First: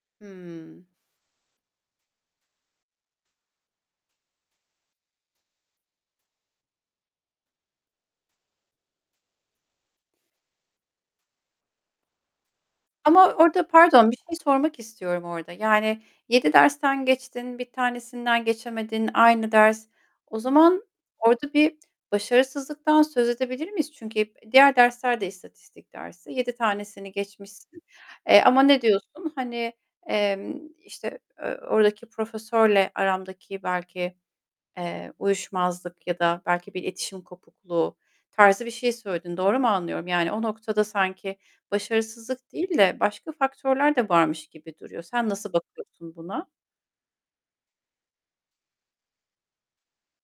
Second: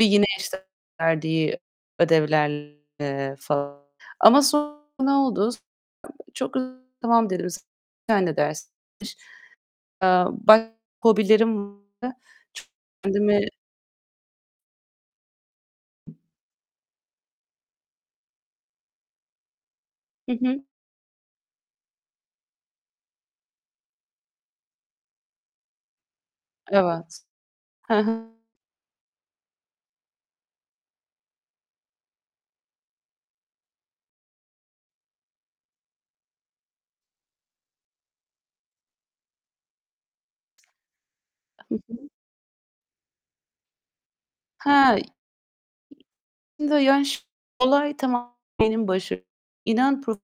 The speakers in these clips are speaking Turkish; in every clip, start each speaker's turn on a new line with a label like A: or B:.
A: Bir yine işte
B: Hımm.
A: verdiği ödevlerle falan. Ama sonra ne oldu? Çok hızlı tamam dedim. Bir tane ders. Eee, başka hobilerim var.
B: Ama
A: Kendimi
B: orada pardon, bir şey sormak istiyorum orada. Yani, 7 dersten geçtin, 1 tanesinden geçemedin. Aynı ders.
A: Hı
B: O
A: hı.
B: zaman orada bir başarısızlıktan söz edebilir miyiz? Çünkü hep diğer dersler de istatistik dersi. 7 tanesini
A: Evet,
B: geçmişsin.
A: He h
B: Eee, ama ne diyorsun? Hani, emm, işte, eee, oradaki profesörle aramdaki belki, eee, uyuşmazlık ya da belki bir iletişim kopukluğu tarzı bir şey söyledin. Doğru mu anlıyorum? Yani o noktada sanki
A: Hı hı.
B: başarısızlık değil de başka faktörler de varmış gibi
A: He.
B: duruyor. Sen nasıl bakıyorsun buna?
A: Olay tamam benim baş inan pro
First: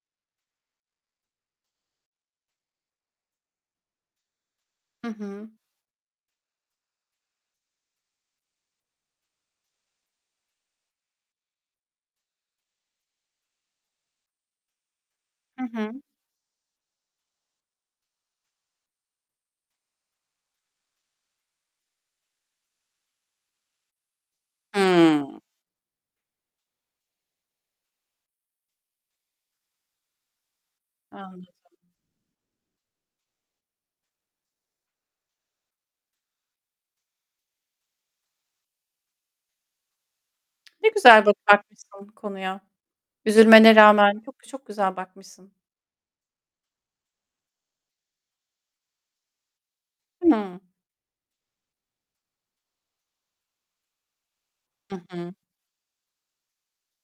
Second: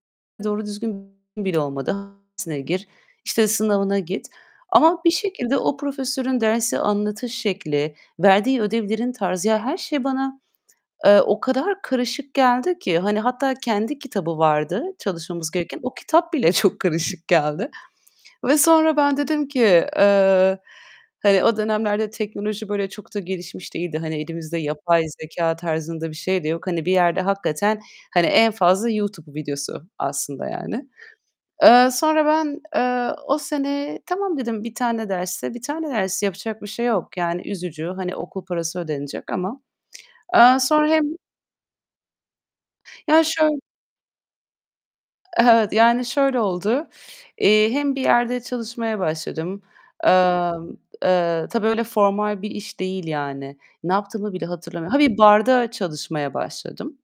A: doğru düzgün bile olmadı. Dersine gir, işte sınavına git. Ama
B: Hı
A: bir
B: hı.
A: şekilde o profesörün dersi anlatış şekli, verdiği ödevlerin tarzı, ya, her şey bana, eee, o kadar karışık geldi ki. Hani hatta kendi kitabı vardı çalışmamız
B: Hı
A: gereken. O
B: hı.
A: kitap bile çok karışık geldi. Ve sonra ben dedim ki Eee, hani o dönemlerde teknoloji böyle çok da gelişmiş değildi. Hani, elimizde yapay
B: Hımm.
A: zekâ tarzında bir şey de yok. Hani bir yerde hakikaten hani en fazla YouTube videosu aslında yani.
B: Anladım.
A: Eee, sonra ben, eee, o sene "Tamam." dedim 1 tane dersse 1 tane ders yapacak bir şey yok. Yani, üzücü. Hani okul parası ödenecek ama. Eee, sonra
B: Ne
A: hem
B: güzel ba bakmışsın konuya.
A: Ya, şöyl
B: Üzülmene rağmen çok, çok güzel bakmışsın.
A: Evet, yani şöyle oldu: Eee, hem bir yerde çalışmaya başladım.
B: Hımm.
A: Emm, eee, tabii öyle formal bir iş değil yani. Ne yaptığımı bile hatırlamıyorum. Ha,
B: Hı
A: bir
B: hı.
A: barda çalışmaya başladım.